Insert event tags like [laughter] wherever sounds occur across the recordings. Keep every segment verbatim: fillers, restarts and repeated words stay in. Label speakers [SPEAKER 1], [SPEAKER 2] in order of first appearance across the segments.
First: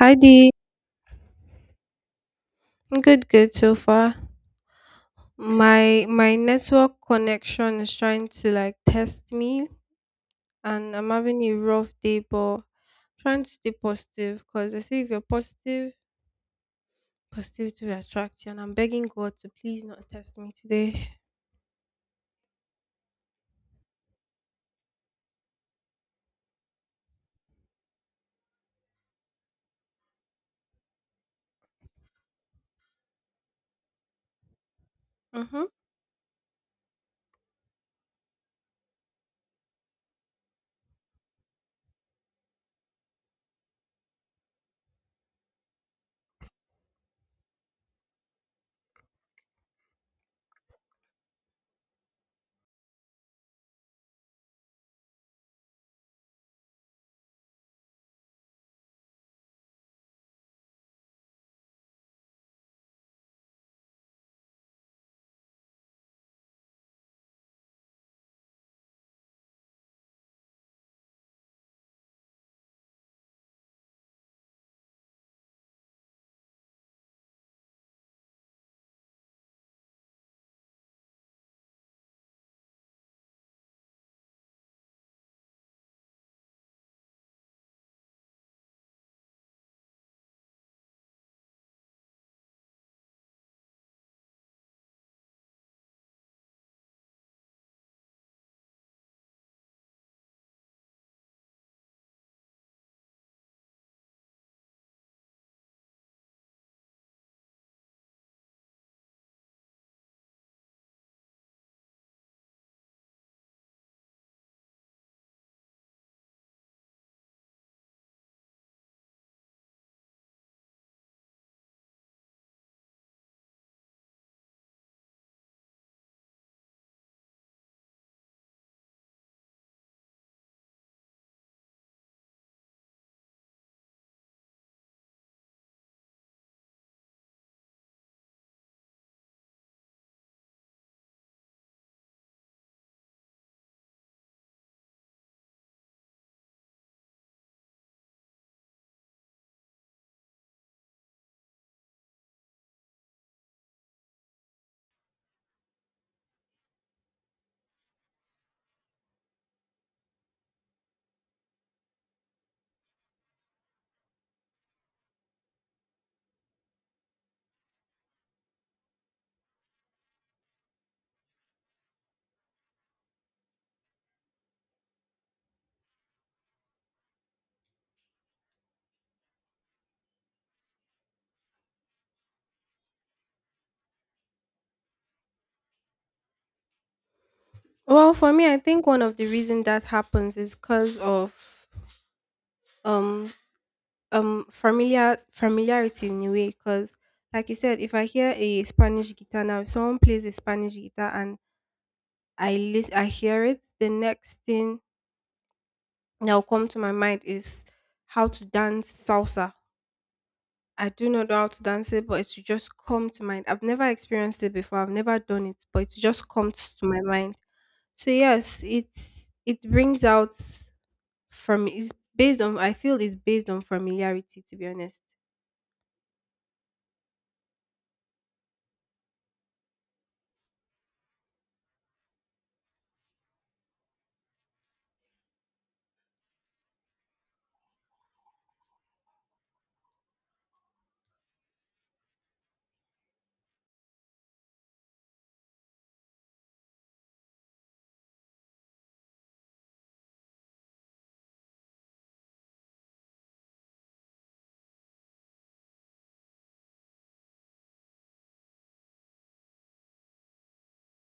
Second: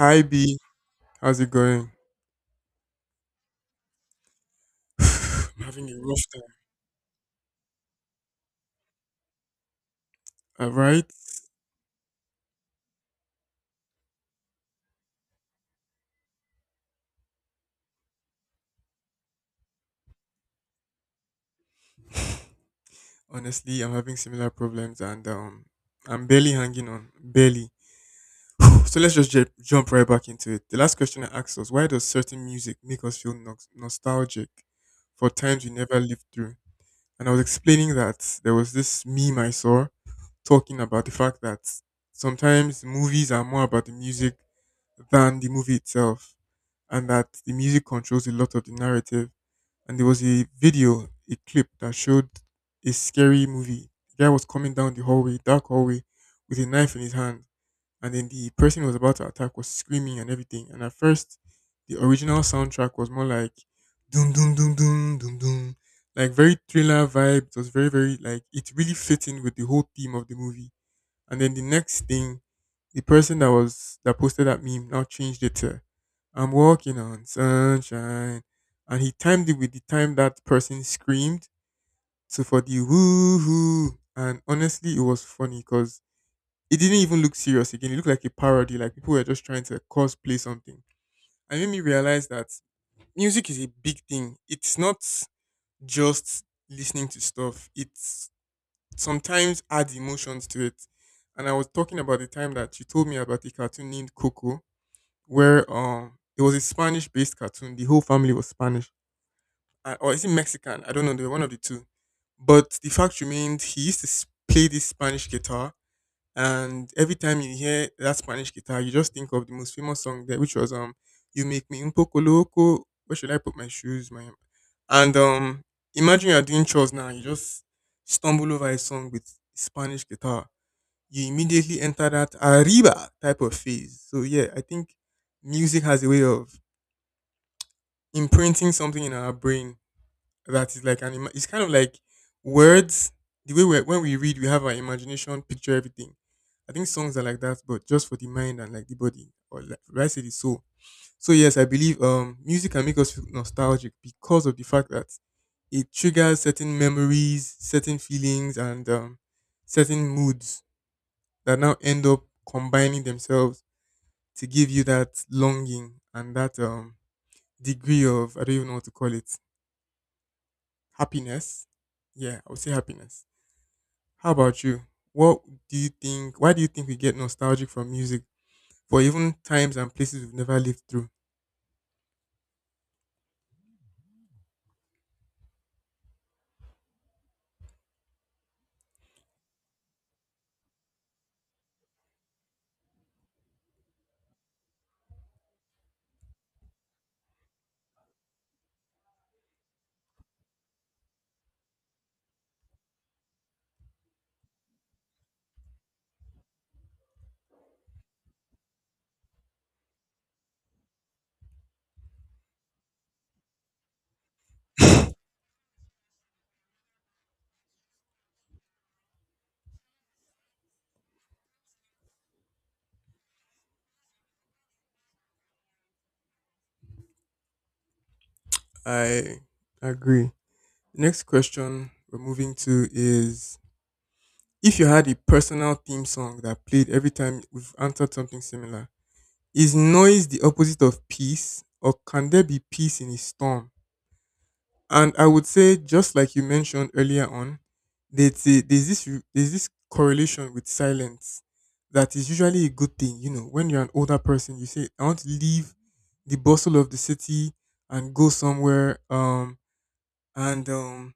[SPEAKER 1] Hi Dee.
[SPEAKER 2] B, how's it going? [sighs]
[SPEAKER 1] Good, good so far.
[SPEAKER 2] I'm
[SPEAKER 1] My
[SPEAKER 2] having a rough
[SPEAKER 1] my
[SPEAKER 2] time.
[SPEAKER 1] network connection is trying to like test me,
[SPEAKER 2] All
[SPEAKER 1] and
[SPEAKER 2] right.
[SPEAKER 1] I'm having a rough day, but trying to stay positive because they say if you're positive, positivity will attract you, and I'm begging God to please not test me today.
[SPEAKER 2] Honestly, I'm having similar problems and um I'm barely hanging on. Barely. So let's just ju- jump right back into it. The last question I asked was why does certain music make us feel nox- nostalgic for
[SPEAKER 1] Mm-hmm.
[SPEAKER 2] times we never lived through? And I was explaining that there was this meme I saw talking about the fact that sometimes movies are more about the music than the movie itself, and that the music controls a lot of the narrative. And there was a video, a clip that showed a scary movie. The guy was coming down the hallway, dark hallway, with a knife in his hand, and then the person who was about to attack was screaming and everything. And at first, the original soundtrack was more like doom doom doom doom doom doom, like very thriller vibe. It was very very like it really fit in with the whole theme of the movie. And then the next thing, the person that was that posted that meme now changed it to I'm walking on sunshine. And he timed it with the time that person screamed. So for the woo hoo. And honestly, it was funny because it didn't even look serious again. It looked like a parody, like people were just trying to cosplay something. And it made me realize that music is a big thing. It's not just listening to stuff, it's sometimes adds emotions to it. And I was talking about the time that she told me about a cartoon named Coco where um it was a Spanish based cartoon. The whole family was Spanish. Uh, or is it Mexican? I don't know. They were one of the two. But the fact remained, he used to s- play this Spanish guitar, and every time you hear that Spanish guitar, you just think of the most famous song there, which was um "You Make Me Un Poco Loco." Where should I put my shoes, my? And um, imagine you are doing chores now, you just stumble over a song with Spanish guitar. You immediately enter that arriba type of phase. So yeah, I think music has a way of imprinting something in our brain that is like an ima- it's kind of like words. The way we when we read, we have our imagination picture everything. I think songs are like that, but just for the mind and like the body, or like right say the soul. So yes, I believe um music can make us feel nostalgic because of the fact that it triggers certain memories, certain feelings, and um, certain moods that now end up combining themselves to give you that longing and that um degree of I don't even know what to call it, happiness. Yeah, I would say happiness. How about you? What do you think? Why do you think we get nostalgic from music for even times and places we've never lived through?
[SPEAKER 1] Well, for me, I think one of the reason that happens is because of um um familiar familiarity in a way, because like you said, if I hear a Spanish guitar now, if someone plays a Spanish guitar and I lis- I hear it. The next thing that will come to my mind is how to dance salsa. I do not know how to dance it, but it's just come to mind. I've never experienced it before. I've never done it, but it's just comes to my mind. So yes, it's it brings out from is based on I feel it's based on familiarity, to be honest.
[SPEAKER 2] I agree. Next question we're moving to is: if you had a personal theme song that played every time we've answered something similar, is noise the opposite of peace, or can there be peace in a storm? And I would say, just like you mentioned earlier on, that uh, there's this re- there's this correlation with silence that is usually a good thing. You know, when you're an older person, you say, "I want to leave the bustle of the city and go somewhere." Um, and um,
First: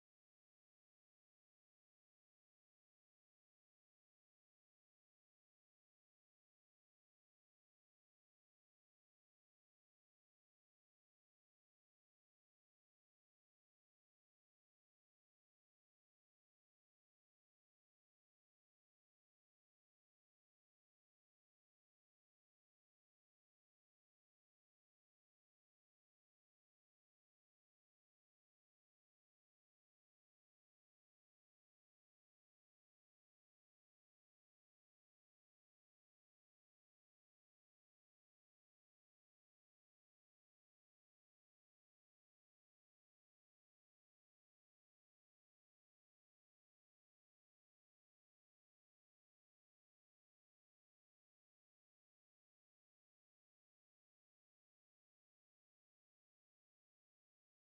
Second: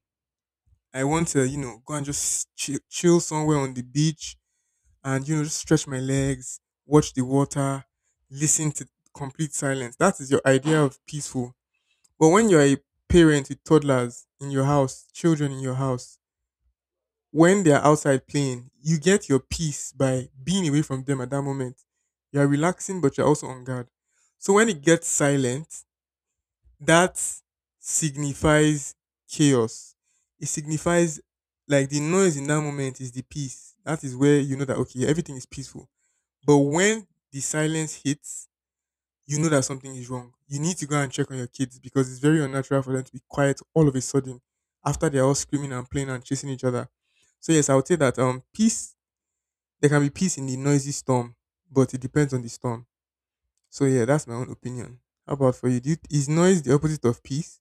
[SPEAKER 2] I want to, you know, go and just ch- chill somewhere on the beach, and you know just stretch my legs, watch the water, listen to complete silence. That is your idea of peaceful. But when you're a parent with toddlers in your house, children in your house, when they're outside playing, you get your peace by being away from them at that moment. You're relaxing, but you're also on guard. So when it gets silent, that signifies chaos. It signifies like the noise in that moment is the peace. That is where you know that okay, everything is peaceful. But when the silence hits, you know that something is wrong. You need to go and check on your kids because it's very unnatural for them to be quiet all of a sudden after they're all screaming and playing and chasing each other. So yes, I would say that um peace there can be peace in the noisy storm, but it depends on the storm. So yeah, that's my own opinion. How about for you? Do you is noise the opposite of peace?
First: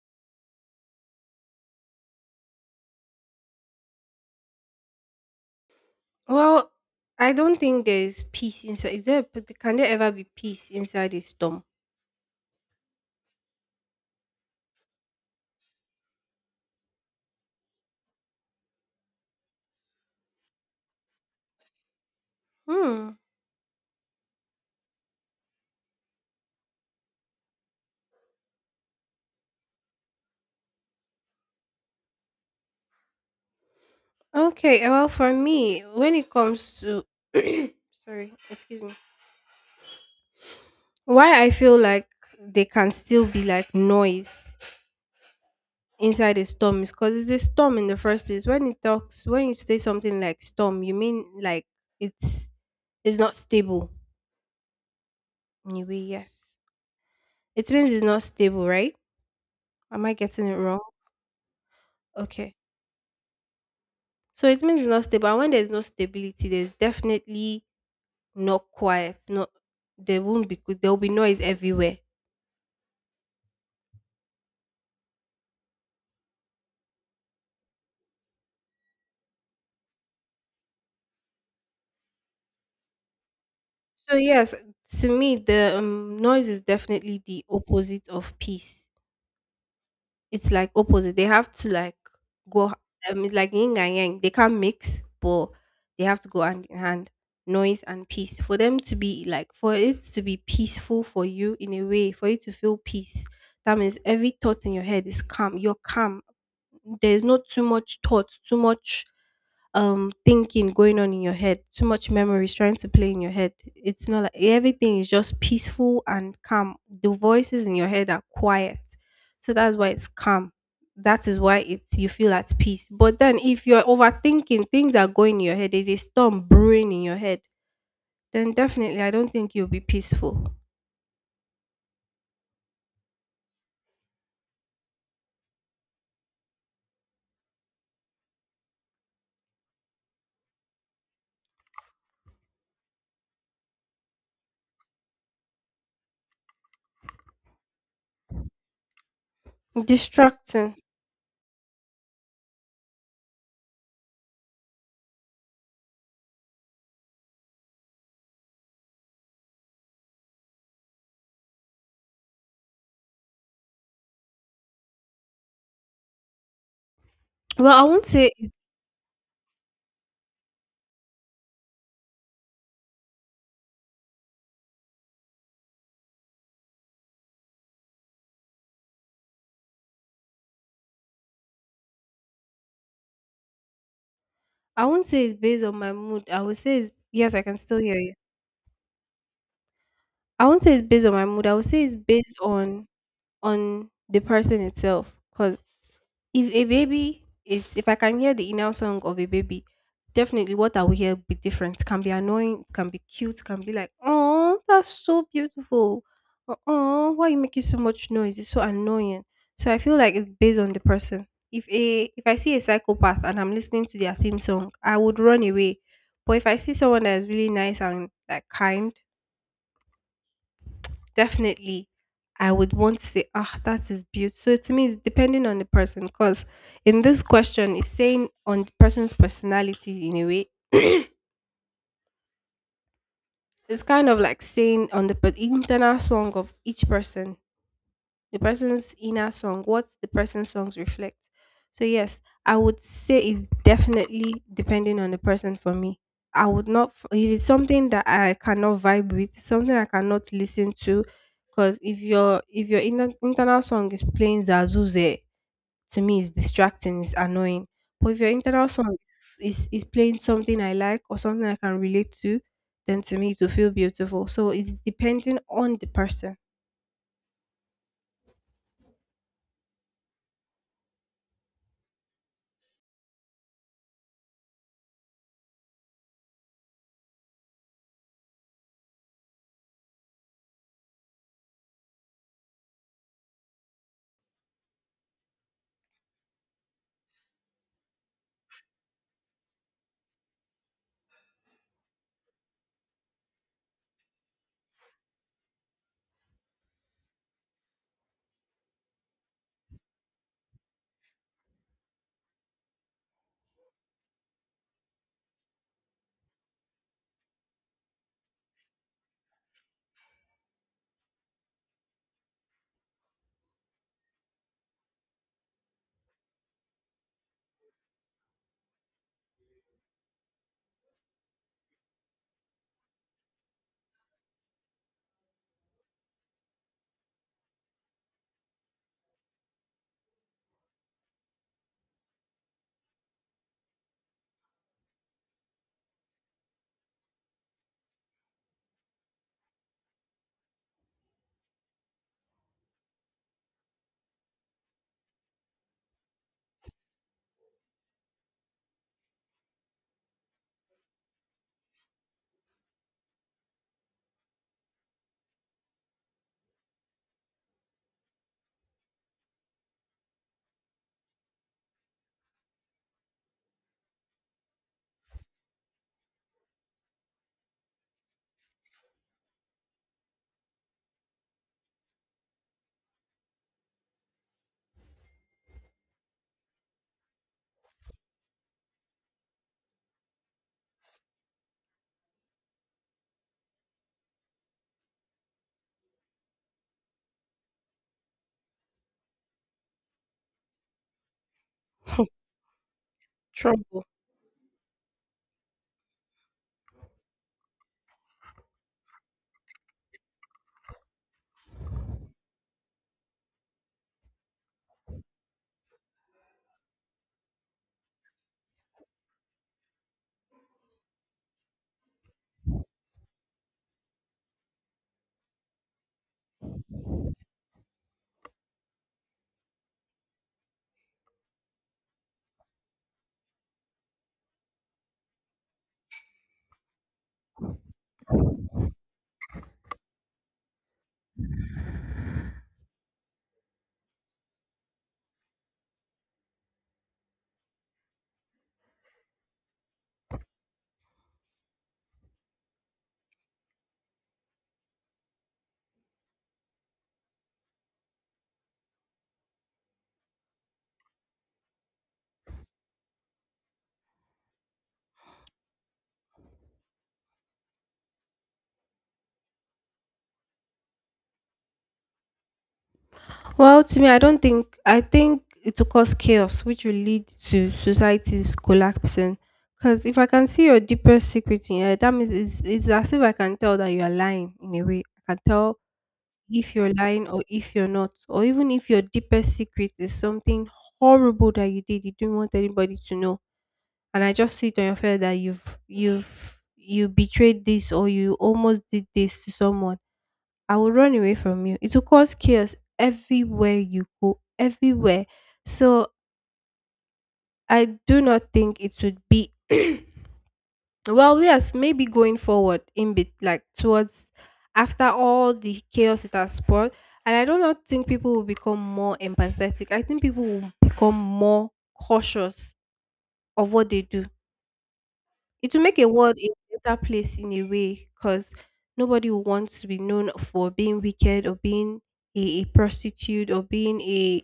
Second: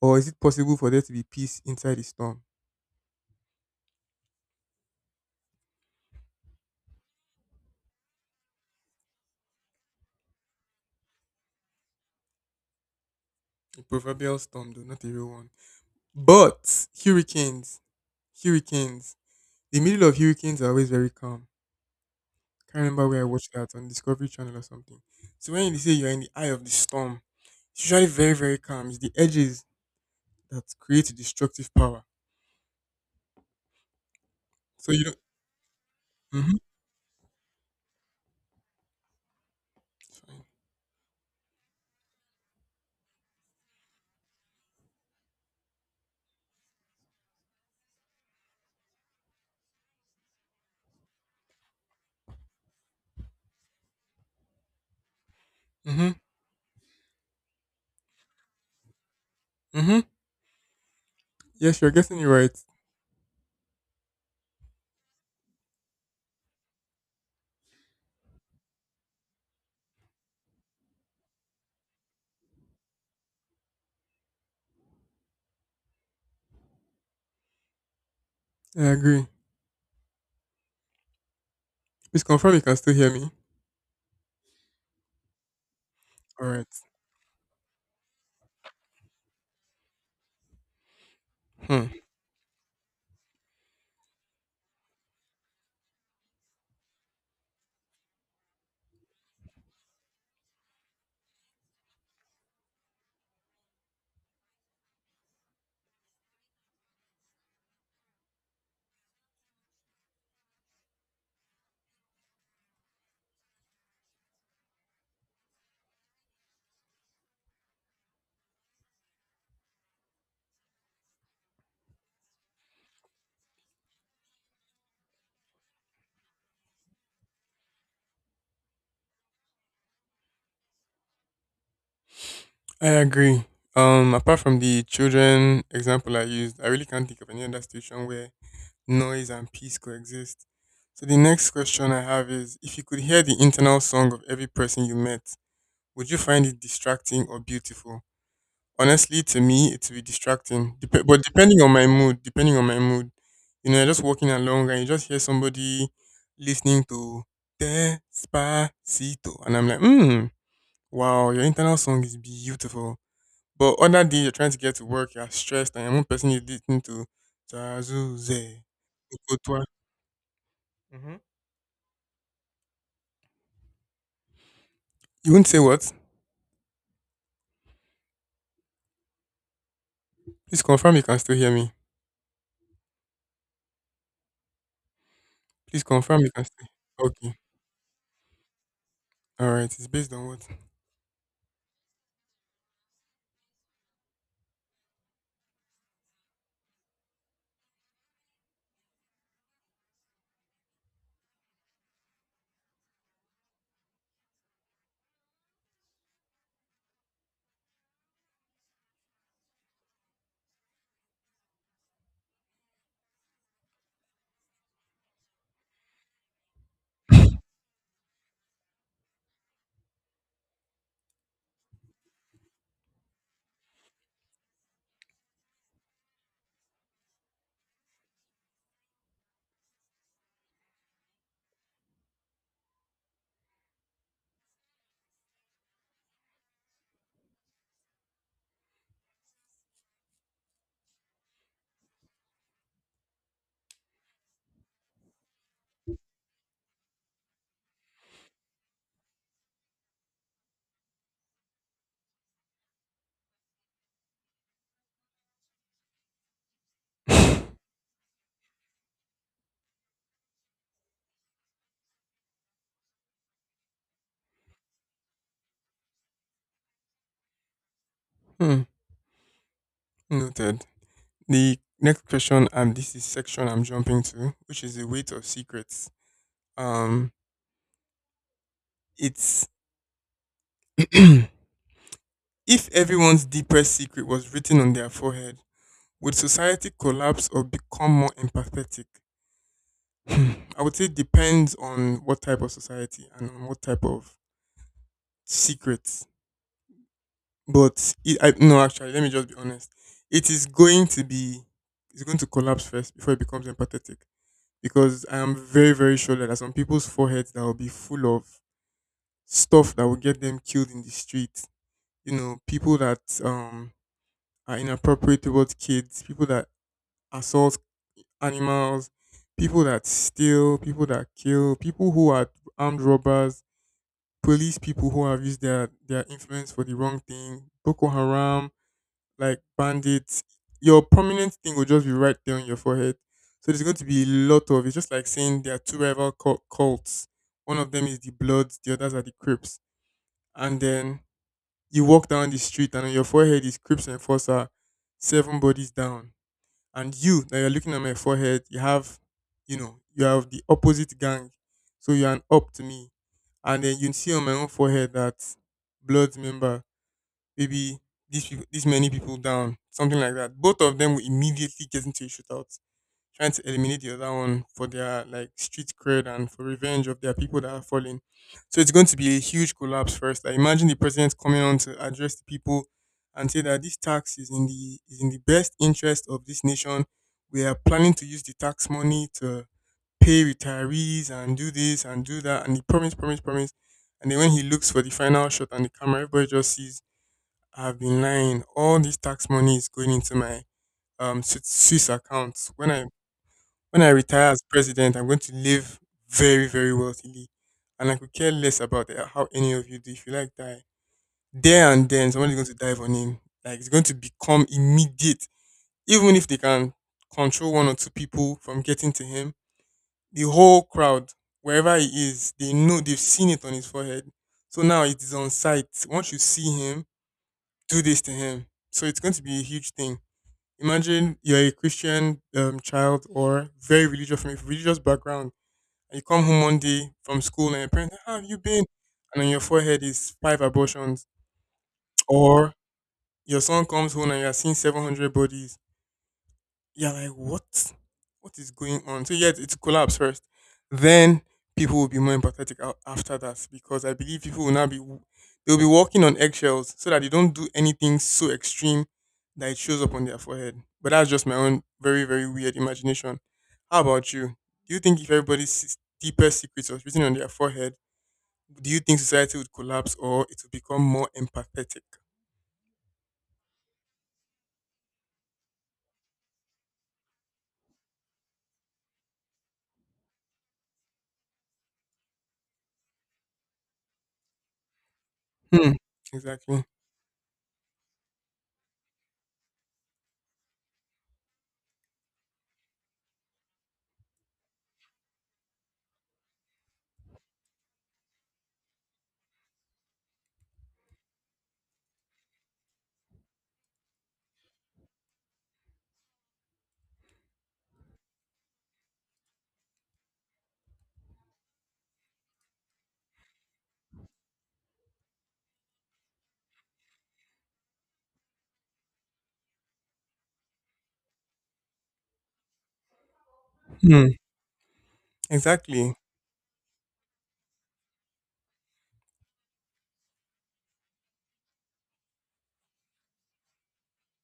[SPEAKER 2] Or is it possible for there to be peace inside the storm?
[SPEAKER 1] Well, I don't think there is peace inside. Is there p- can there ever be peace inside a storm?
[SPEAKER 2] A proverbial storm though, not a real one. But hurricanes. Hurricanes. The middle of hurricanes are always very calm. Can't remember
[SPEAKER 1] Hmm.
[SPEAKER 2] where I watched that, on Discovery Channel or something. So when you say you're in the eye of the storm, it's usually very very calm. It's the edges that create the destructive power.
[SPEAKER 1] Okay,
[SPEAKER 2] So you
[SPEAKER 1] well,
[SPEAKER 2] don't.
[SPEAKER 1] for me, when it
[SPEAKER 2] Mhm.
[SPEAKER 1] comes to sorry, excuse me. Why I feel like they can still be like noise inside a storm is because it's a storm in the first place. When it talks, when you say something like storm, you mean like it's it's not stable. Anyway,
[SPEAKER 2] Mhm.
[SPEAKER 1] yes, it means it's not stable, right?
[SPEAKER 2] Mhm.
[SPEAKER 1] Am I getting it wrong?
[SPEAKER 2] Yes, you're guessing it right.
[SPEAKER 1] Okay, so it means it's not stable. And when there's no stability, there's definitely not quiet. Not there won't be There will be noise everywhere.
[SPEAKER 2] I agree. Please confirm you can still hear me.
[SPEAKER 1] So yes, to me the um, noise
[SPEAKER 2] All
[SPEAKER 1] is
[SPEAKER 2] right.
[SPEAKER 1] definitely the opposite of peace. It's like opposite. They have to
[SPEAKER 2] Hmm.
[SPEAKER 1] like go. Um, it's like yin and yang. They can't mix, but they have to go hand in hand. Noise and peace, for them to be like for it to be peaceful for you, in a way for you to feel peace. That means every thought in your head is calm. You're calm. There's not too much thought, too much um thinking going on in your head, too much memories trying to play in your head. It's not like everything is just peaceful and calm, the voices in your head are quiet, so that's why it's calm, that is why it's you feel at peace. But then if you're overthinking, things are going in your head, there's a storm brewing in your head, then definitely I don't think you'll be peaceful.
[SPEAKER 2] I agree. Um, apart from the children example I used, I really can't think of any other situation where noise and peace coexist. So the next question I have is: If you could hear the internal song of every person you met, would you find it distracting or beautiful? Honestly, to me, it will be
[SPEAKER 1] Distracting.
[SPEAKER 2] distracting. Dep- but depending on my mood, depending on my mood, you know, you're just walking along and you just hear somebody listening to Despacito. And I'm like, hmm, wow, your internal song is beautiful. But other day, you're trying to get to work, you're stressed, and one person is listening to
[SPEAKER 1] Well, i won't say
[SPEAKER 2] Zazuze. Okotwa. Mhm. You would not say what? Please confirm you can still hear me.
[SPEAKER 1] i won't say it's based on
[SPEAKER 2] Please
[SPEAKER 1] my
[SPEAKER 2] confirm
[SPEAKER 1] mood.
[SPEAKER 2] you
[SPEAKER 1] I
[SPEAKER 2] can
[SPEAKER 1] would
[SPEAKER 2] still.
[SPEAKER 1] say it's yes
[SPEAKER 2] Okay.
[SPEAKER 1] I can still hear you.
[SPEAKER 2] All right. It's based on
[SPEAKER 1] I
[SPEAKER 2] what?
[SPEAKER 1] won't say it's based on my mood, I would say it's based on on the person itself. Because if a baby is, if I can hear the inner song of a baby, definitely what I will hear will be different. It can be annoying, it can be cute, it can be like, oh, that's so beautiful. Oh, why you making so much noise? It's so annoying. So I feel like it's based on the person. If a if I see a psychopath and I'm listening to their theme song, I would run away. But if I see someone that is really nice and like kind, definitely, I would want to say, ah, that is beautiful. So to me, it's depending on the person, because in this question, it's saying on the person's personality in a way. [clears throat] It's kind of like saying on the per- internal song of each person. The person's inner song, what the person's songs reflect. So yes, I would say it's definitely depending on the person for me. I would not f- if it's something that I cannot vibe with, something I cannot listen to, because if your if your inner, internal song is playing Zazuze, to me it's distracting, it's
[SPEAKER 2] [laughs]
[SPEAKER 1] annoying. But if your internal song is, is is playing something I like or something I can relate to, then to me it will feel beautiful. So it's depending on the person.
[SPEAKER 2] Hmm. Noted. The next question, and this is section I'm jumping to, which is the weight of secrets. Um, it's [clears throat] if everyone's deepest secret was written on their forehead, would society collapse or become more empathetic? Hmm, I would say depends on what type of society and on what type of secrets. But it, I no, actually, let me just be honest. It is going to be. It's going to collapse first before it becomes empathetic because I am very, very sure that there are some people's foreheads that will be full of stuff that will get them killed in the street. You know, people that um are inappropriate towards kids, people that assault animals, people that steal, people that kill, people who are armed robbers, police people who have used their their influence for the wrong thing, Boko Haram, like bandits, your prominent thing will just be right there on your forehead. So there's going to be a lot of it's just like saying there are two rival cult- cults. One of them is the Bloods, the others are the Crips. And then you walk down the street and on your forehead is Crips Enforcer, seven bodies down. And you that you're looking at my forehead, you have, you know, you have the opposite gang. So you're an up to me. And then you see on my own forehead that Bloods member, maybe these people, these many people down, something like that. Both of them will immediately get into a shootout, trying to eliminate the other one for their like street cred and for revenge of their people that are falling. So it's going to be a huge collapse first. I imagine the president coming on to address the people and say that this tax is in the is in the best interest of this nation. We are planning to use the tax money to pay retirees and do this and do that, and he promised, promised, promised. And then when he looks for the final shot on the camera, everybody just sees I've been lying. All this tax money is going into my um Swi- Swiss account. When I when
[SPEAKER 1] Trouble.
[SPEAKER 2] I retire as president, I'm going to live very very wealthily, and I could care less about the- how any of you do. If you like die there and then, somebody's going to dive on him. Like it's going to become immediate. Even if they can control one or two people from getting to him, the whole crowd wherever he is, they know they've seen it on his forehead. So now it is on sight. Once you see him, do this to him. So it's going to be a huge thing. Imagine you're a Christian um, child or very religious from a religious background, and you come home one day from school and your parents, how have you been? And on your forehead is five abortions. Or your son comes home and you are seeing seven hundred bodies, you're like, what? What is going on? So yes, it's collapse first. Then people will be more empathetic a- after that, because I believe people will now be— they'll be walking on eggshells so that they don't do anything so extreme that it shows up on their forehead. But that's just my own very very weird imagination. How about you? Do you think if everybody's s- deepest secrets was written on their forehead, do you think society would collapse or it would become more empathetic?
[SPEAKER 1] Well, to me, I don't think I think it will cause chaos, which will lead to society's collapsing. Because if I can see your deepest secret in your head, that means it's, it's as if I can tell that you are lying in a way. I can tell
[SPEAKER 2] Hmm.
[SPEAKER 1] if
[SPEAKER 2] Exactly.
[SPEAKER 1] you're lying or if you're not, or even if your deepest secret is something horrible that you did, you do not want anybody to know, and I just see it on your face that you've you've you betrayed this or you almost did this to someone, I will run away from you. It will cause chaos everywhere you go, everywhere. So I do not think it would be [clears throat] well, yes, maybe going forward in bit like towards after all the chaos it has spawned. And I do not think people will become more empathetic. I think people will become more cautious of what they do.
[SPEAKER 2] Hmm.
[SPEAKER 1] It will make a
[SPEAKER 2] Exactly.
[SPEAKER 1] world a better place in a way, because nobody will want to be known for being wicked or being a, a prostitute, or being a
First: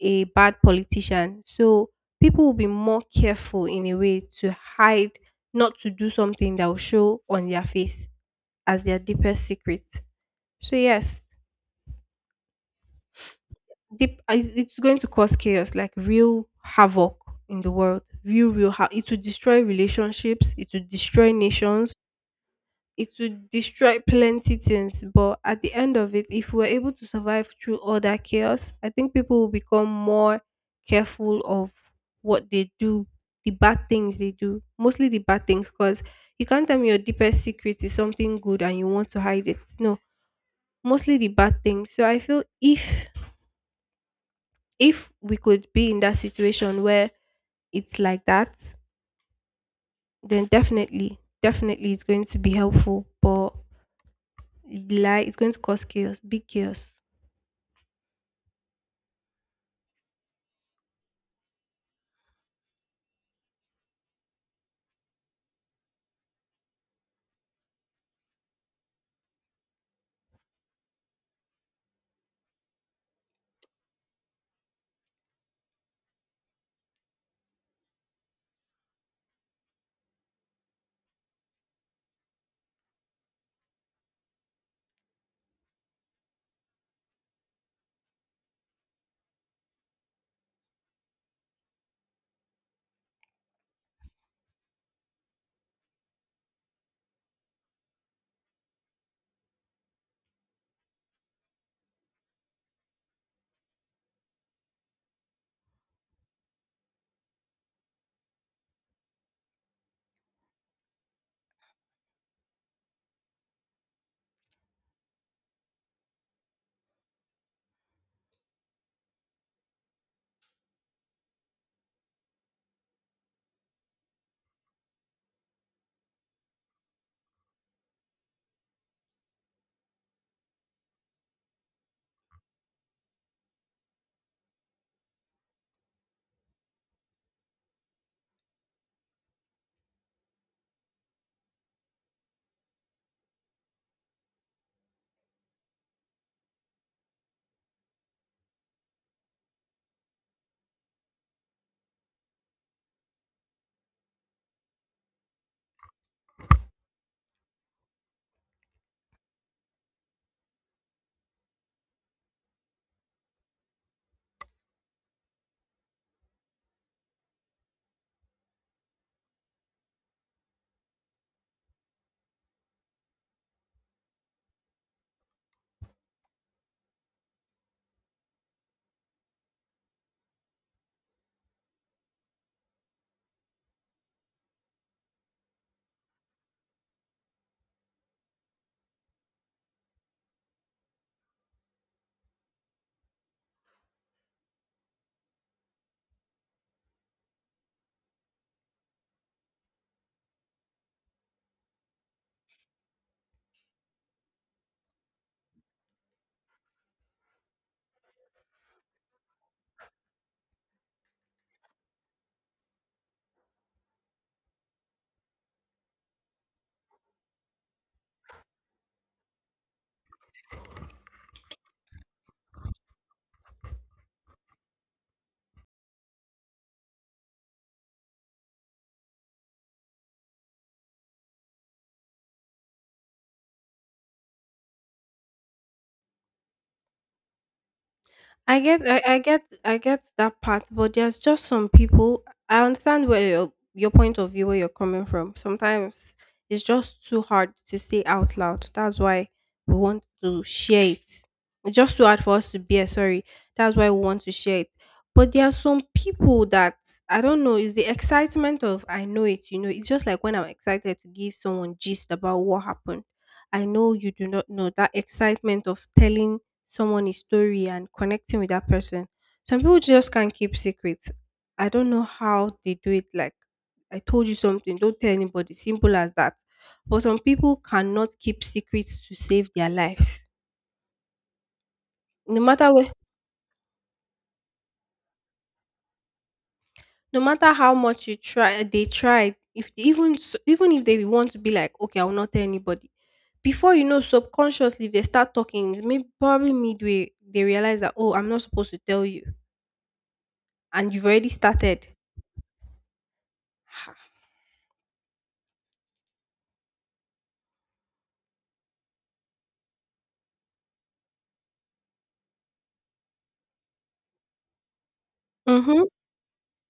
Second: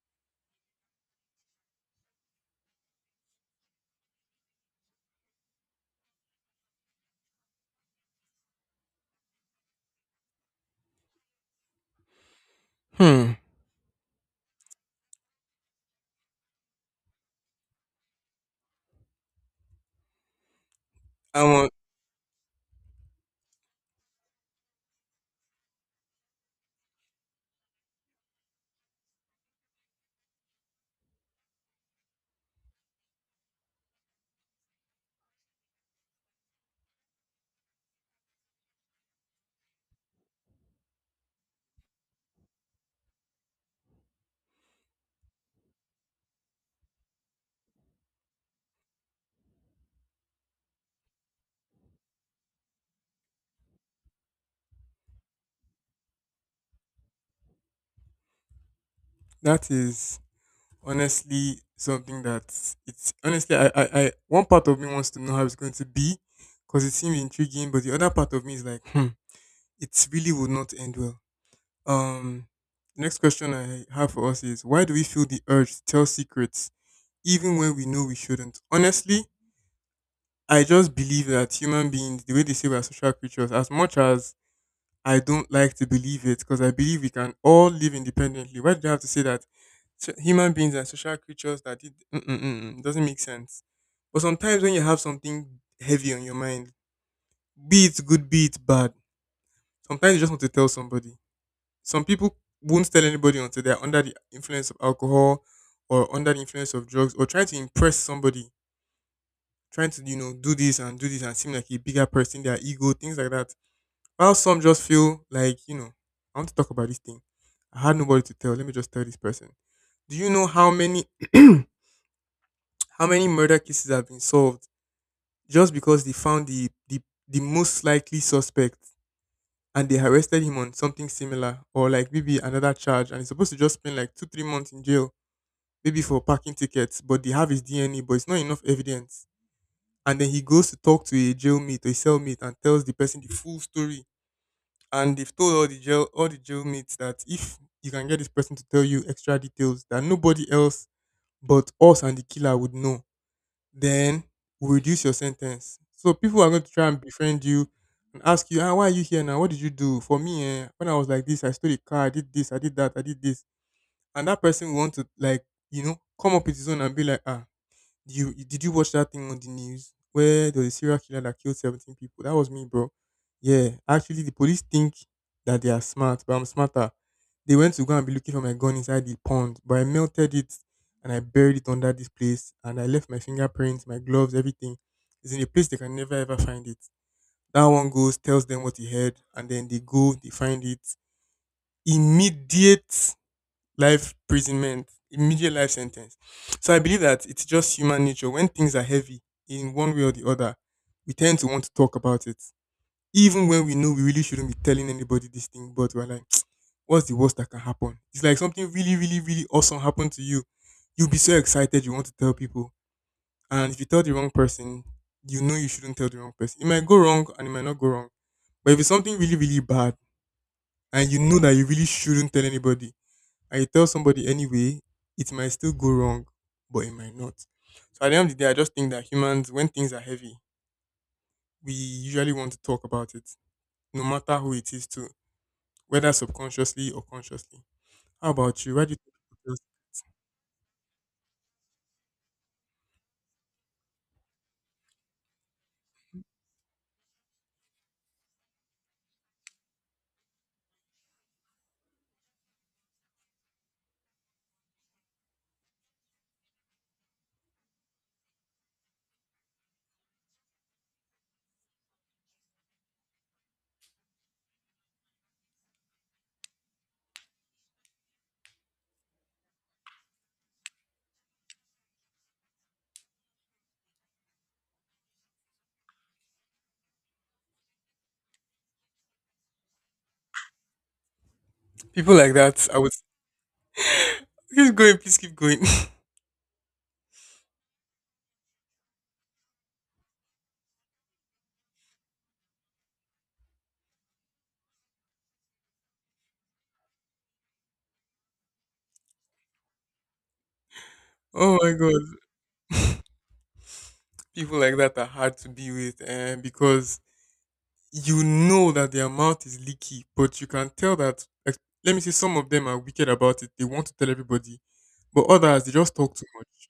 [SPEAKER 1] a bad politician. So people will be more careful in a way to hide, not to do something that will show on their face as their deepest secret. So yes,
[SPEAKER 2] Hmm.
[SPEAKER 1] deep uh, it's it's going to cause chaos, like real havoc in the world. Real, real, ha- it will destroy relationships. It will destroy
[SPEAKER 2] I want—
[SPEAKER 1] nations, it would destroy plenty things. But at the end of it, if we're able to survive through all that chaos, I think people will become more careful of what they do, the bad things they do, mostly the bad things, because you can't tell me your deepest secret is something good and you want to hide it. No, mostly the bad things. So I feel if if we could be in that situation where it's like that, then definitely, definitely it's going to be helpfly helpful. But lie, it's going to cause chaos, big chaos.
[SPEAKER 2] that is honestly something that— it's honestly— I, I I one part of me wants to know how it's going to be because it seems intriguing, but the other part of me is like, hmm, it really would not end well. Um, the next question I have for us is, why do we feel the urge to tell secrets even when we know we shouldn't? Honestly, I just believe that human beings, the way they say we are social creatures, as much as I don't like to believe it because I believe we can all live independently. Why do you have to say that— So- human beings are social creatures that— it mm-mm-mm, doesn't make sense? But sometimes when you have something heavy on your mind, be it good, be it bad, sometimes you just want to tell somebody. Some people won't tell anybody until they're under the influence of alcohol or under the influence of drugs or trying to impress somebody, trying to, you know, do this and do this and seem like a bigger person, their ego, things like that. While some just feel like, you know, I want to talk about this thing. I had nobody to tell. Let me just tell this person. Do you know how many [clears throat] how many murder cases have been solved just because they found the the, the most likely suspect and they arrested him on something similar, or like maybe another charge, and he's supposed to just spend like two, three months in jail, maybe for parking tickets, but they have his D N A, but it's not enough evidence. And then he goes to talk to a jailmate or a cellmate and tells the person the full story, and they've told all the jail all the jailmates that if you can get this person to tell you extra details that nobody else but us and the killer would know, then we reduce your sentence. So people are going to try and befriend you and ask you, ah, why are you here now? What did you do? For me, eh, when I was like this, I stole a car, I did this, I did that, I did this. And that person will want to like, you know, come up with his own and be like, ah, you you- did you watch that thing on the news where there was a serial killer that killed seventeen people? That was me, bro. Yeah, actually, the police think that they are smart, but I'm smarter. They went to go and be looking for my gun inside the pond, but I melted it and I buried it under this place, and I left my fingerprints, my gloves, everything. It's in a place they can never ever find it. That one goes, tells them what he heard, and then they go, they find it. Immediate life imprisonment, immediate life sentence. So I believe that it's just human nature. When things are heavy in one way or the other, we tend to want to talk about it. Even when we know we really shouldn't be telling anybody this thing, but we're like, [tsk] what's the worst that can happen? It's like something really, really, really awesome happened to you. You'll be so excited, you want to tell people. And if you tell the wrong person— you know you shouldn't tell the wrong person. It might go wrong and it might not go wrong. But if it's something really, really bad and you know that you really shouldn't tell anybody, and you tell somebody anyway, it might still go wrong, but it might not. So at the end of the day, I just think that humans, when things are heavy, we usually want to talk about it, no matter who it is to, whether subconsciously or consciously. How
[SPEAKER 1] I
[SPEAKER 2] about you? Why
[SPEAKER 1] get,
[SPEAKER 2] do you
[SPEAKER 1] I,
[SPEAKER 2] think
[SPEAKER 1] I get,
[SPEAKER 2] people—
[SPEAKER 1] I get that part, but there's just some people. I understand where your your point of view, where you're coming from. Sometimes it's just too hard to say out loud. That's why we want to share it. It's just too hard for us to bear. Sorry, that's why we want to share it. But there are some people that I don't know. Is the excitement of I know it. You know, it's just like when I'm excited to give someone gist about what happened. I know you do not know that excitement of telling someone a story and connecting with that person. Some people just can't keep secrets. I don't know how they do it. Like, I told you something, don't tell anybody. Simple as that. But some people cannot keep secrets to save their lives.
[SPEAKER 2] people like
[SPEAKER 1] No
[SPEAKER 2] that?
[SPEAKER 1] matter
[SPEAKER 2] I
[SPEAKER 1] what,
[SPEAKER 2] would— keep going, please keep going. [laughs]
[SPEAKER 1] no matter how much you try, they try. If even s- even if they want to be like, okay, I will not tell anybody. Before you know, subconsciously if they start talking. It's maybe probably midway they realize that oh, I'm not supposed to tell you, and you've already
[SPEAKER 2] Oh my
[SPEAKER 1] started.
[SPEAKER 2] god, people like that are hard to be with, and because you know that their mouth is leaky, but you can tell that. ex- Let me say, some of them are wicked about it. They want to tell everybody, but others, they
[SPEAKER 1] Mhm.
[SPEAKER 2] just talk too much.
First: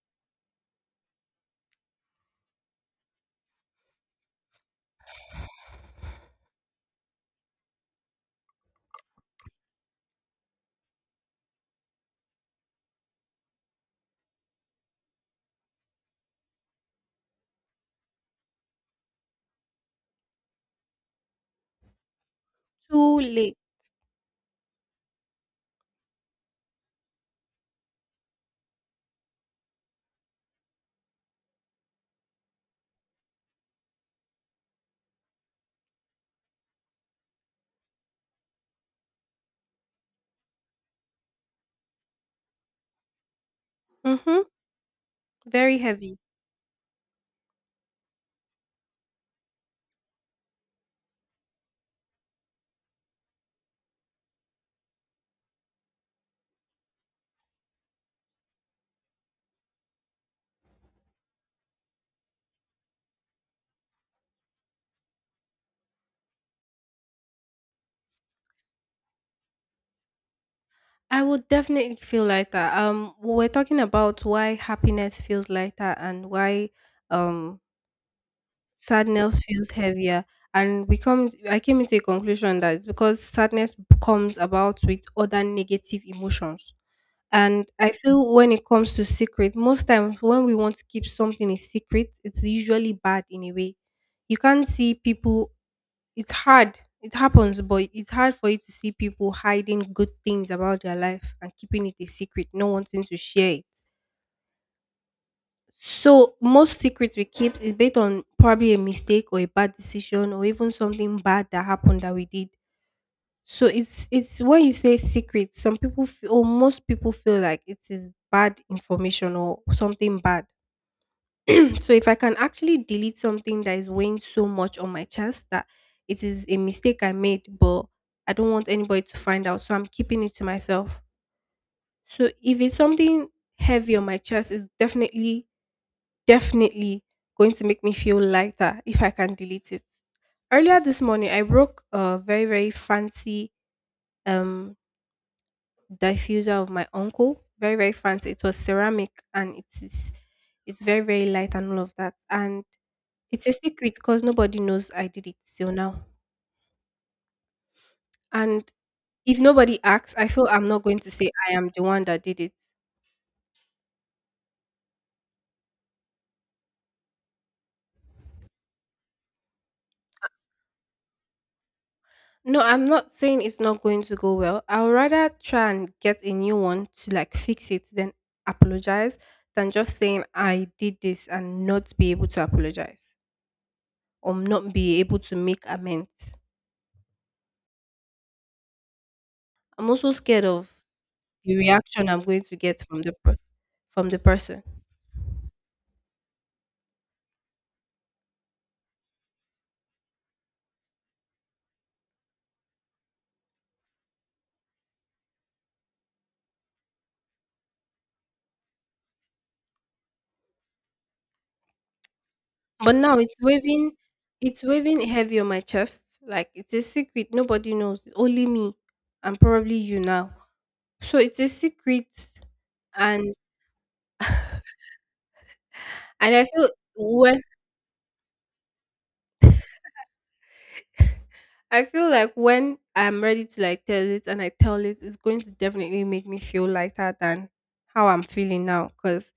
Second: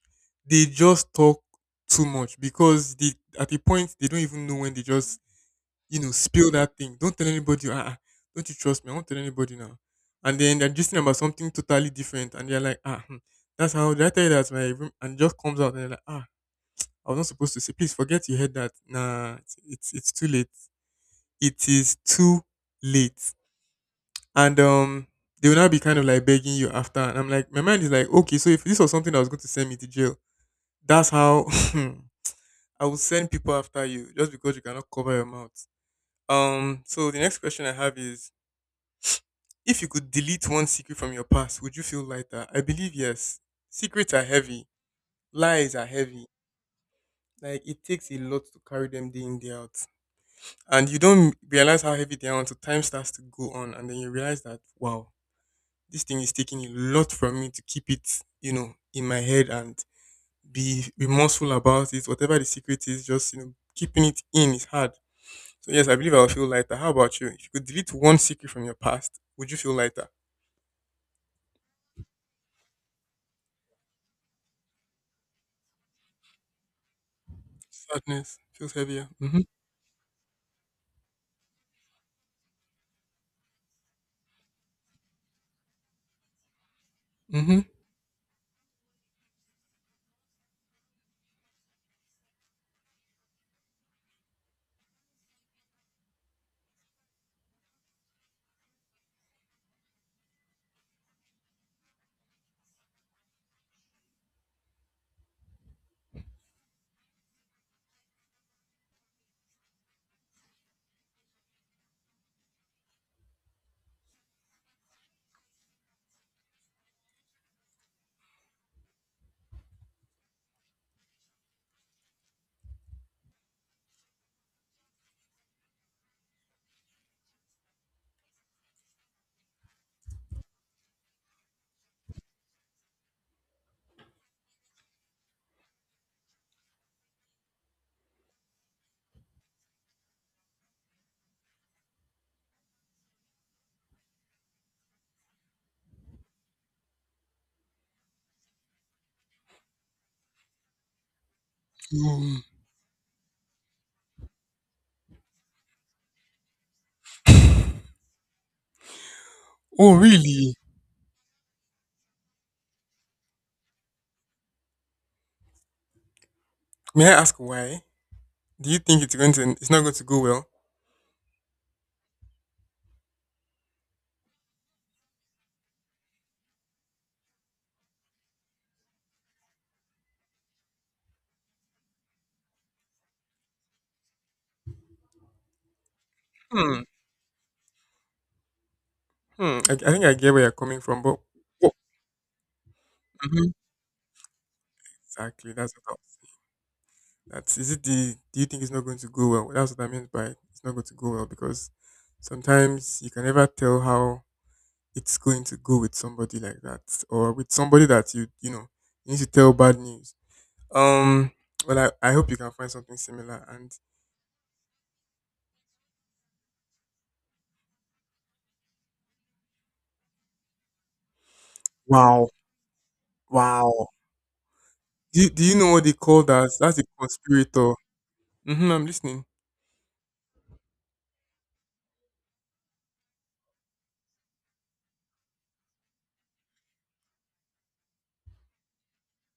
[SPEAKER 2] They just talk too much because they— at a point they don't even know when they just, you know, spill that thing. Don't tell anybody. Ah, uh don't you trust me? I won't tell anybody now. And then they're just about something totally different, and they're like, ah, hmm, that's— how did I tell you that's my room? And it just comes out and they're like, ah, I was not supposed to say. Please forget you heard that. Nah, it's it's, it's too late, it is too
[SPEAKER 1] Too
[SPEAKER 2] late.
[SPEAKER 1] late.
[SPEAKER 2] And um, they will now be kind of like begging you after. And I'm like, my mind is like, okay, so if this was something that was going to send me to jail, that's how [laughs] I will send people after you just because you cannot cover your mouth. Um, so the next question I have is, if you could delete one secret from your past, would you feel lighter? I believe yes. Secrets are
[SPEAKER 1] Mm-hmm.
[SPEAKER 2] heavy. Lies
[SPEAKER 1] Very
[SPEAKER 2] are
[SPEAKER 1] heavy.
[SPEAKER 2] heavy. Like it takes a lot to carry them day in day out, and you don't realize how heavy they are until time starts to go on, and then you realize that wow, this thing is taking a lot from me to keep it, you know, in my head and be remorseful about it. Whatever the secret is, just, you know, keeping it in is hard. So yes, I believe I'll feel lighter. How about you? If you could delete one secret from your past, would you feel lighter?
[SPEAKER 1] I would definitely feel lighter. Um, we we're talking about why happiness feels lighter and why um
[SPEAKER 2] Sadness feels heavier.
[SPEAKER 1] sadness
[SPEAKER 2] Mhm.
[SPEAKER 1] feels heavier, and we come. I came into a conclusion that it's because sadness comes about with other negative emotions.
[SPEAKER 2] Mhm.
[SPEAKER 1] And I feel when it comes to secret, most times when we want to keep something a secret, it's usually bad in a way. You can't see people. It's hard. It happens, but it's hard for you to see people hiding good things about their life and keeping it a secret, not wanting to share it. So most secrets we keep is based on probably a mistake or a bad decision or even something bad that happened that we did. So it's it's when you say secret, some people feel, or most people feel like it is bad information or something bad. [clears throat] So if I can actually delete something that is weighing so much on my chest that it is a mistake I made, but I don't want anybody to find out, so I'm keeping it to myself. So if it's something heavy on my chest, it's definitely, definitely going to make me feel lighter if I can delete it. Earlier this morning, I broke a very, very fancy um diffuser of my uncle. Very, very fancy. It was ceramic, and it is it's very, very light and all of that.
[SPEAKER 2] Mm.
[SPEAKER 1] And it's a secret because nobody knows I did it till now. And if nobody
[SPEAKER 2] Oh
[SPEAKER 1] asks, I feel
[SPEAKER 2] really?
[SPEAKER 1] I'm not going to say I am the one that did it.
[SPEAKER 2] May I ask why? Do you think it's going to— it's not going to go well.
[SPEAKER 1] No, I'm not saying it's not going to go well. I would rather try and get a new one to like fix it than apologize, than just saying I did this and not be able to apologize or not be able to make amends.
[SPEAKER 2] Hmm. Hmm. I,
[SPEAKER 1] I'm
[SPEAKER 2] I think
[SPEAKER 1] also
[SPEAKER 2] I get where
[SPEAKER 1] scared
[SPEAKER 2] you're
[SPEAKER 1] of
[SPEAKER 2] coming from, but—
[SPEAKER 1] the
[SPEAKER 2] what—
[SPEAKER 1] reaction I'm going to get from the per-
[SPEAKER 2] Mhm.
[SPEAKER 1] from the person.
[SPEAKER 2] Exactly. That's what I was— that's it, the— do you think it's not going to go well? Well, that's what I meant by, it's not going to go well, because sometimes you can never tell how it's going to go with somebody like that, or with somebody that you you know, you need to tell bad news. Um well, I, I hope you can find
[SPEAKER 1] But
[SPEAKER 2] something
[SPEAKER 1] now it's
[SPEAKER 2] similar and—
[SPEAKER 1] waving, it's waving heavy on my chest. Like it's a secret nobody knows. Only me and probably you now. So it's a secret
[SPEAKER 2] Wow.
[SPEAKER 1] and
[SPEAKER 2] Wow. do you, do you know what they call
[SPEAKER 1] and I
[SPEAKER 2] that?
[SPEAKER 1] feel
[SPEAKER 2] That's a
[SPEAKER 1] when
[SPEAKER 2] conspirator. Mm-hmm, I'm listening.
[SPEAKER 1] I feel like when I'm ready to like tell it and I tell it, it's going to definitely make me feel lighter than how I'm feeling now. Cause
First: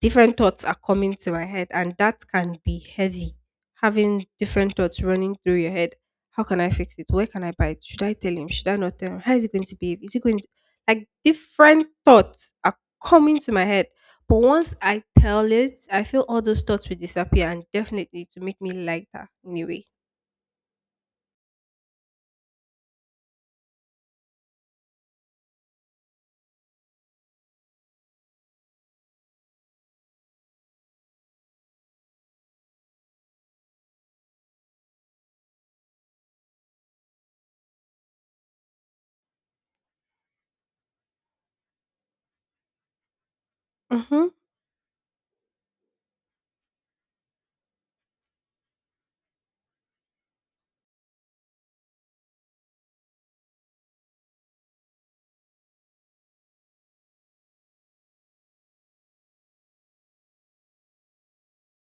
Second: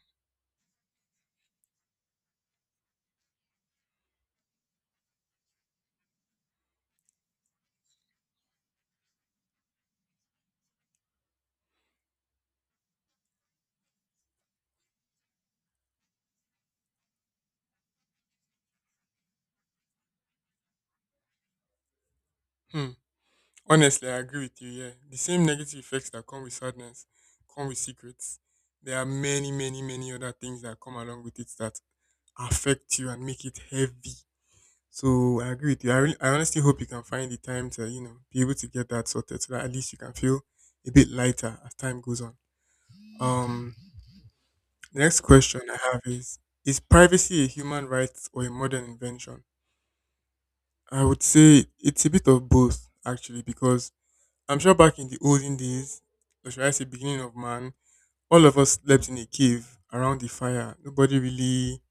[SPEAKER 1] different thoughts are coming to my head and that can be heavy, having different thoughts running through your head. How can I fix it? Where can I buy it? Should I tell him? Should I not tell him? How is he going to behave? Is he going to, like, different thoughts are coming to my head. But once I tell it, I feel all those thoughts will disappear and definitely to make me lighter in a way.
[SPEAKER 2] Hmm. Honestly, I agree with you. Yeah, the same negative effects that come with sadness come with secrets. There are many, many, many other things that come along with it that affect you and make it heavy. So I agree with you. I, really, I honestly hope you can find the time to, you know, be able to get that sorted so that at least you can feel a bit lighter as time goes on. Um,
[SPEAKER 1] Mm-hmm.
[SPEAKER 2] the next question I have is: is privacy a human right or a modern invention? I would say it's a bit of both, actually, because I'm sure back in the olden days, or should I say beginning of man, all of us slept in a cave around the fire. Nobody really,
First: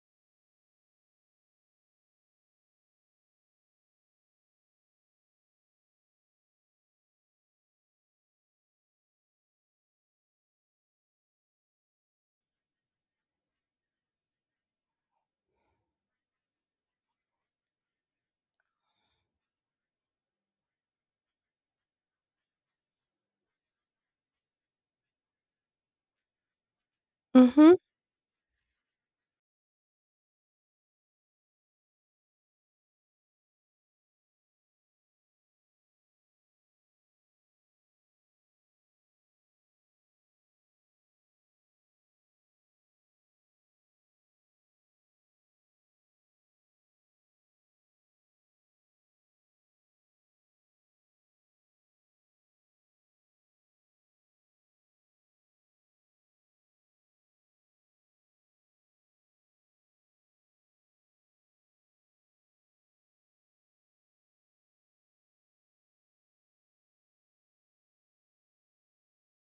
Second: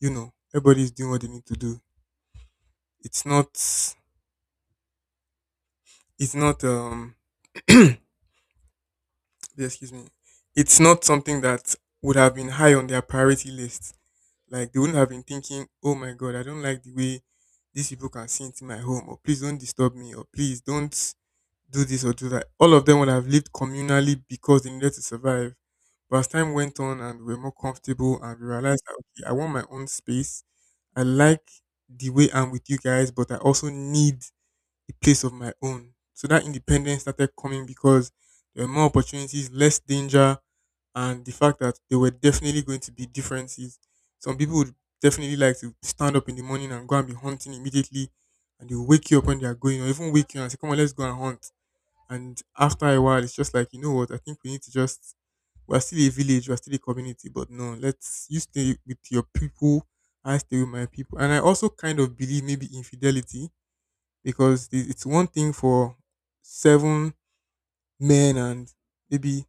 [SPEAKER 2] you know, everybody's doing what they need to do. It's not, it's not, um, [clears throat] excuse me, it's not something that would have been high on their priority list. Like they wouldn't have been thinking, oh my god, I don't like the way these people can see into my home, or please don't disturb me, or please don't do this or do that. All of them would have lived communally because they needed to survive. But as time went on and we were more
[SPEAKER 1] Mm-hmm.
[SPEAKER 2] comfortable and we realized that, okay, I want my own space. I like the way I'm with you guys, but I also need a place of my own. So that independence started coming, because there were more opportunities, less danger, and the fact that there were definitely going to be differences. Some people would definitely like to stand up in the morning and go and be hunting immediately, and they will wake you up when they are going, or even wake you and say, "Come on, let's go and hunt." And after a while, it's just like, you know what? I think we need to just, we're still a village, we're still a community, but no, let's, you stay with your people, I stay with my people. And I also kind of believe maybe infidelity because it- it's one thing for seven men and maybe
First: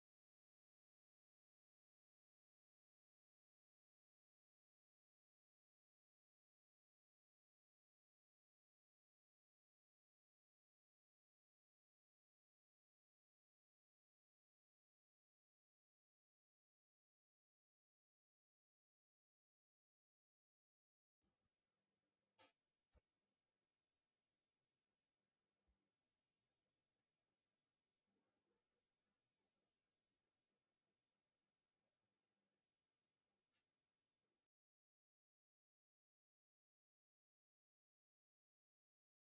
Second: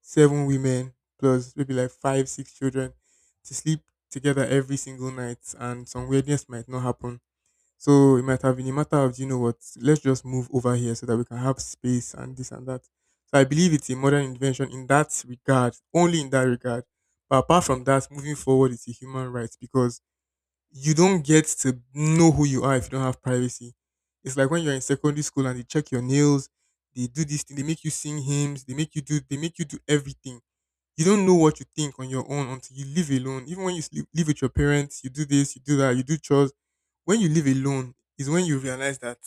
[SPEAKER 2] seven women plus maybe like five, six children to sleep together every single night and some weirdness might not happen, so it might have been a matter of, "Do you know what, let's just move over here so that we can have space and this and that." So I believe it's a modern invention in that regard, only in that regard. But apart from that, moving forward is a human right, because you don't get to know who you are if you don't have privacy. It's like when you're in secondary school and they check your nails, they do this thing, they make you sing hymns, they make you do they make you do everything. You don't know what you think on your own until you live alone. Even when you sleep, live with your parents, you do this, you do that, you do chores. When you live alone is when you realize that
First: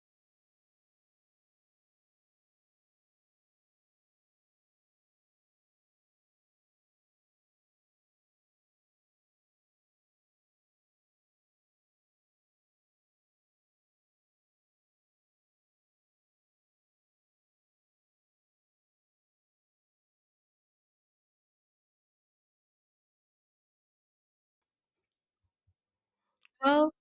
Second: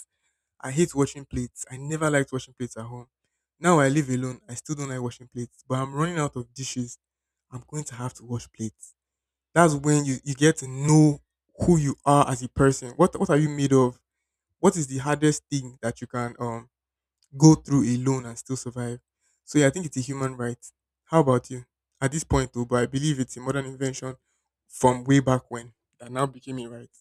[SPEAKER 2] I hate washing plates. I never liked washing plates at home. Now I live alone. I still don't like washing plates, but I'm running out of dishes. I'm going to have to wash plates. That's when you, you get to know who you are as a person. What what are you made of? What is the hardest thing that you can um go through alone and still survive? So yeah, I think it's a human right. How about you? At this point, though, but I believe it's a modern invention from way back when that now became a right.
[SPEAKER 1] well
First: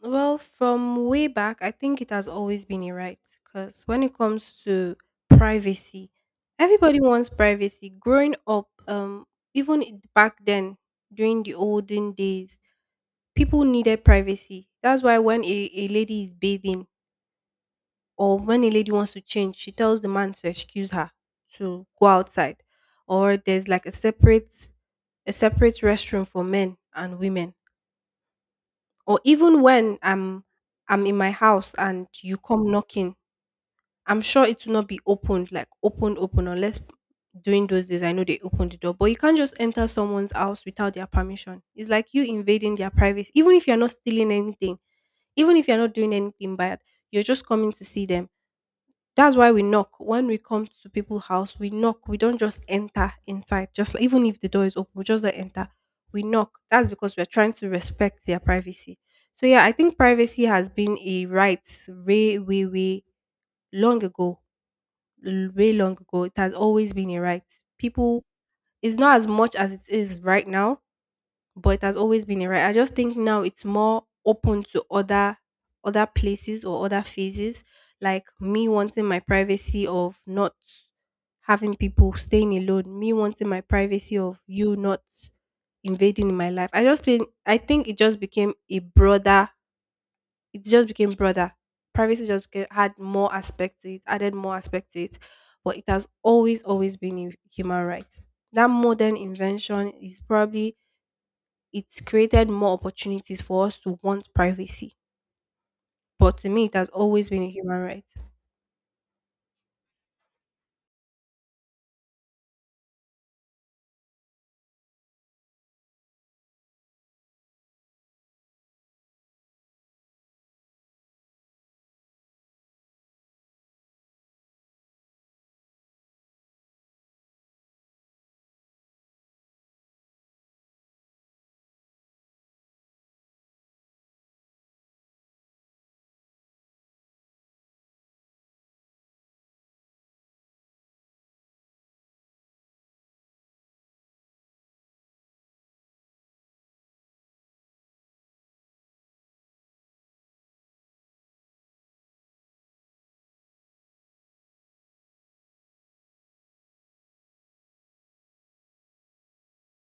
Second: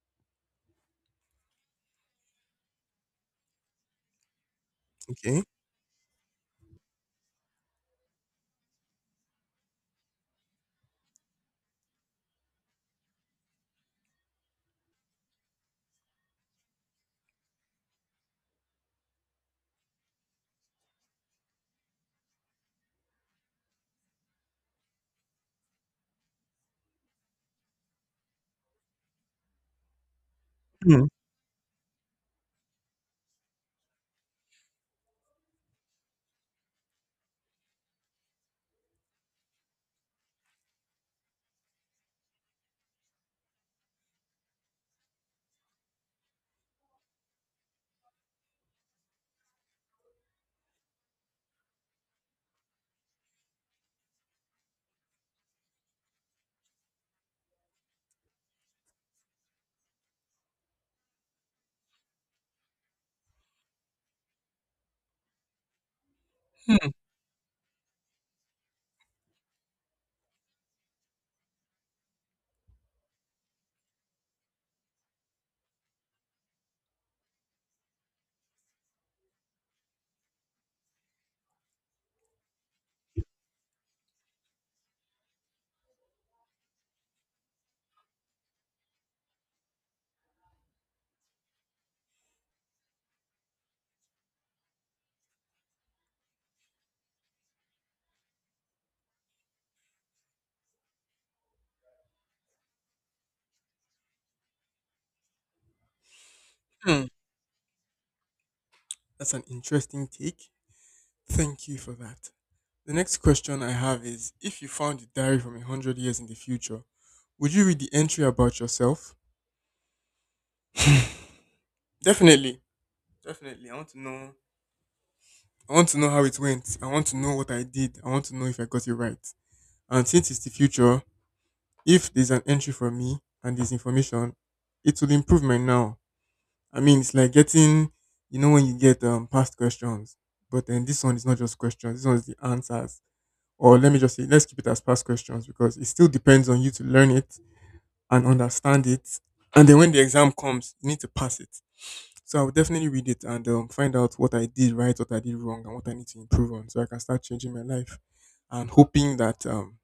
[SPEAKER 1] Well, from way back, I think it has always been a right because when it comes to
[SPEAKER 2] Okay.
[SPEAKER 1] privacy, everybody wants privacy. Growing up, um, even i- back then, during the olden days, people needed privacy. That's why when a, a lady is bathing or when a lady wants to change, she tells the man to excuse her to go outside, or there's like a separate, a separate restroom for men and women, or even when I'm I'm
[SPEAKER 2] Hmm.
[SPEAKER 1] in my house and you come knocking, I'm sure it will not be opened like open open, unless during those days, I know they open the door. But you can't just enter someone's house without their permission. It's like you invading their privacy. Even if you're not stealing anything, even if you're not doing anything bad, you're just coming to see them. That's why we knock. When we come to people's house, we knock. We don't just enter inside. Just like, even if the door is open, we just don't enter. We knock. That's because we're trying to respect their privacy. So yeah, I think privacy has been a right way, way, way long ago. l- Way long ago. It has always
[SPEAKER 2] Hmm.
[SPEAKER 1] been a right. People, it's not as much as it is right now, but it has always been a right. I just think now it's more open to other other places or other phases, like me wanting my privacy of not having people staying alone, me wanting my privacy of you not invading my life. I just think I think it just became a broader. It just became broader. Privacy just became, had more aspect to it, added more aspect to it, but it has always always been a human right. That modern invention is probably it's created more opportunities for us to want privacy. But to me, it has
[SPEAKER 2] Hmm.
[SPEAKER 1] always been a human right.
[SPEAKER 2] That's an interesting take. Thank you for that. The next question I have is, if you found a diary from a hundred years in the future, would you read the entry about yourself? Definitely. Definitely. I want to know I want to know how it went. I want to know what I did. I want to know if I got it right. And since it's the future, if there's an entry for me and there's information, it will improve my now. I mean, it's like getting, you know, when you get um, past questions, but then this one is not just questions, this one is the answers. Or let me just say, let's keep it as past questions, because it still depends on you to learn it and understand it. And then when the exam comes, you need to pass it. So I will definitely read it and um, find out what I did right, what I did wrong, and what I need to improve on, so I can start changing my life and hoping that um,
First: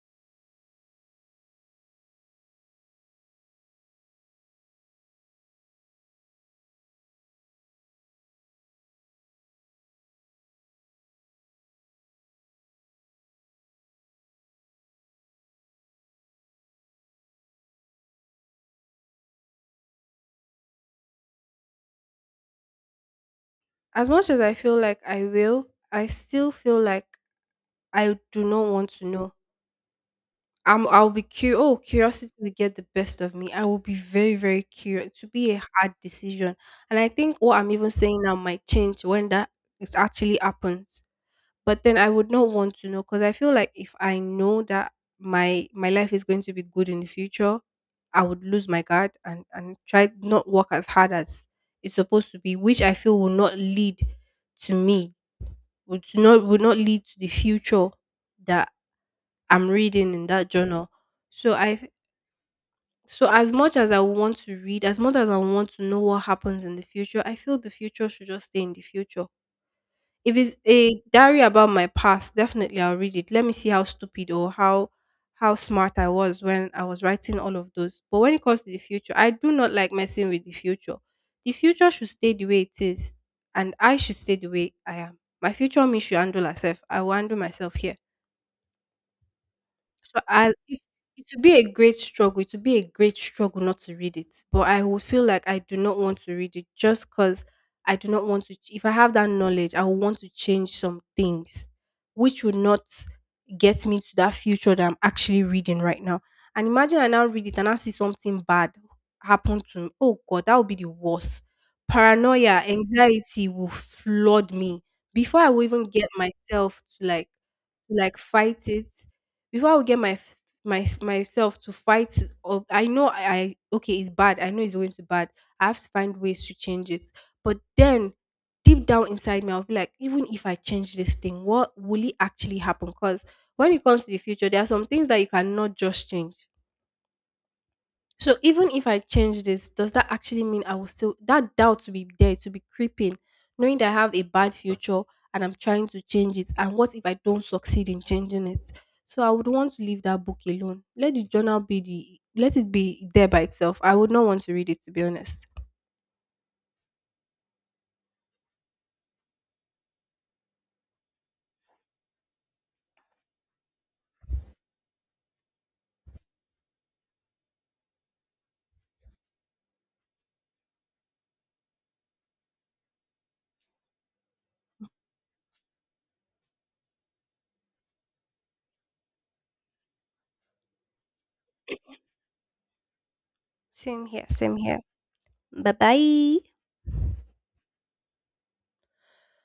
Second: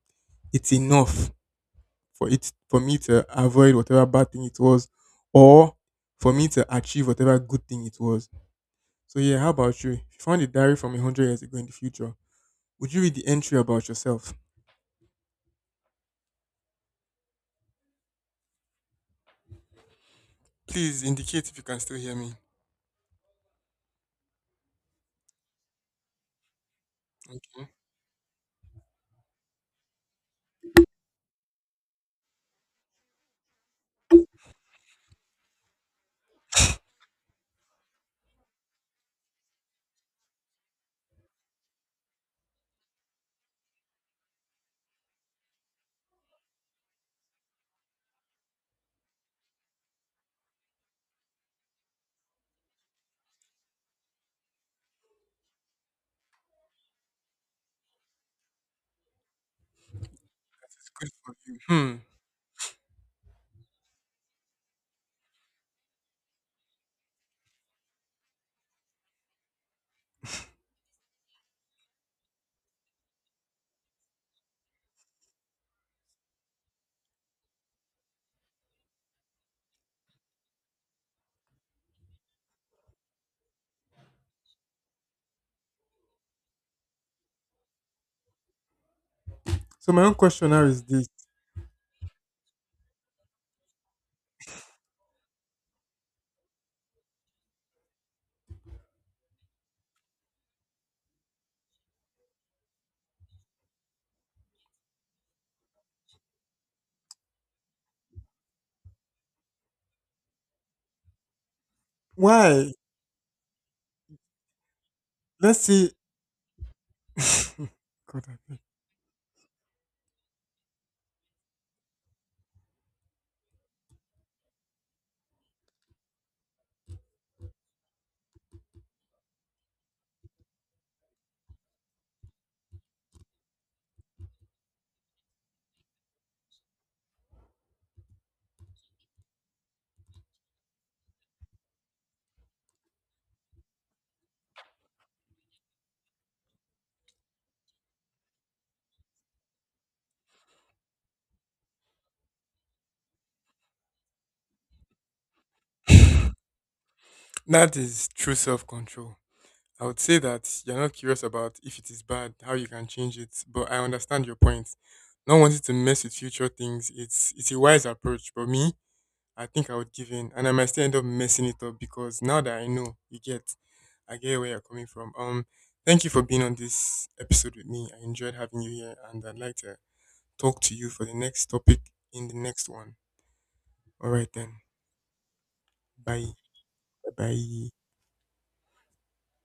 [SPEAKER 2] it's enough for it for me to avoid whatever bad thing it was, or for me to achieve whatever good thing it was. So yeah, how about you? If you found a diary from a hundred years ago in the future, would you read the entry about yourself? Please indicate if you can still hear me.
[SPEAKER 1] As much as I feel like I will, I still feel like
[SPEAKER 2] Okay.
[SPEAKER 1] I do not want to know. I'm, I'll be curious. Oh, curiosity will get the best of me. I will be very, very curious. To be a hard decision, and I think what I'm even saying now might change when that it actually happens. But then I would not want to know because I feel like if I know that my my life is going to be good in the future, I would lose my guard and and try not work as hard as it's supposed to be, which I feel will not lead to me, would not would not lead to the future that I'm reading in that
[SPEAKER 2] This is
[SPEAKER 1] journal.
[SPEAKER 2] good for
[SPEAKER 1] So
[SPEAKER 2] you.
[SPEAKER 1] I f-
[SPEAKER 2] Hmm.
[SPEAKER 1] so as much as I want to read, as much as I want to know what happens in the future, I feel the future should just stay in the future. If it's a diary about my past, definitely I'll read it. Let me see how stupid or how how smart I was when I was writing all of those. But when it comes to the future, I do not like messing with the future. The future should stay the way it is, and I should stay the way I am. My future me should handle herself. I will handle myself here.
[SPEAKER 2] So my own
[SPEAKER 1] So
[SPEAKER 2] question
[SPEAKER 1] I
[SPEAKER 2] now
[SPEAKER 1] it,
[SPEAKER 2] is this.
[SPEAKER 1] it would be a great struggle. It would be a great struggle not to read it. But I would feel like I do not want to read it just because I do not want to. ch- If I have that knowledge, I would want to change some things, which would not get me to that future that I'm actually reading right now. And imagine I now read it and I see something bad happen to me. Oh God, that would be the worst. Paranoia,
[SPEAKER 2] Why?
[SPEAKER 1] anxiety will flood me before I
[SPEAKER 2] Let's
[SPEAKER 1] will even
[SPEAKER 2] see.
[SPEAKER 1] get myself to like
[SPEAKER 2] [laughs]
[SPEAKER 1] to like
[SPEAKER 2] God, I beg.
[SPEAKER 1] fight it, before I would get my f- my s- myself to fight it. Or I know I, I, okay, it's bad, I know it's going to bad, I have to find ways to change it. But then, deep down inside me, I'll be like, even if I change this thing, what will it actually happen? Because when it comes to the future, there are some things that you cannot just change. So even if I change this, does that actually mean I will still that doubt to be there to be creeping, knowing that I have a bad future and I'm trying to change it? And what if I don't succeed in changing it? So I would want to leave that book alone. Let the journal be, the let it be there by itself. I would not want to read it, to be honest.
[SPEAKER 2] That is true self control. I would say that you're not curious about if it is bad, how you can change it, but I understand your point. Not wanting to mess with future things, it's it's a wise approach. But me, I think I would give in, and I might still end up messing it up because now that I know, you get, I get where you're coming from. Um, thank you for being on this episode with me. I enjoyed having you here, and I'd like to talk to you for the next topic in the next one.
[SPEAKER 1] Same
[SPEAKER 2] All
[SPEAKER 1] here,
[SPEAKER 2] right
[SPEAKER 1] same
[SPEAKER 2] then,
[SPEAKER 1] here. Bye
[SPEAKER 2] bye,
[SPEAKER 1] bye.
[SPEAKER 2] bye.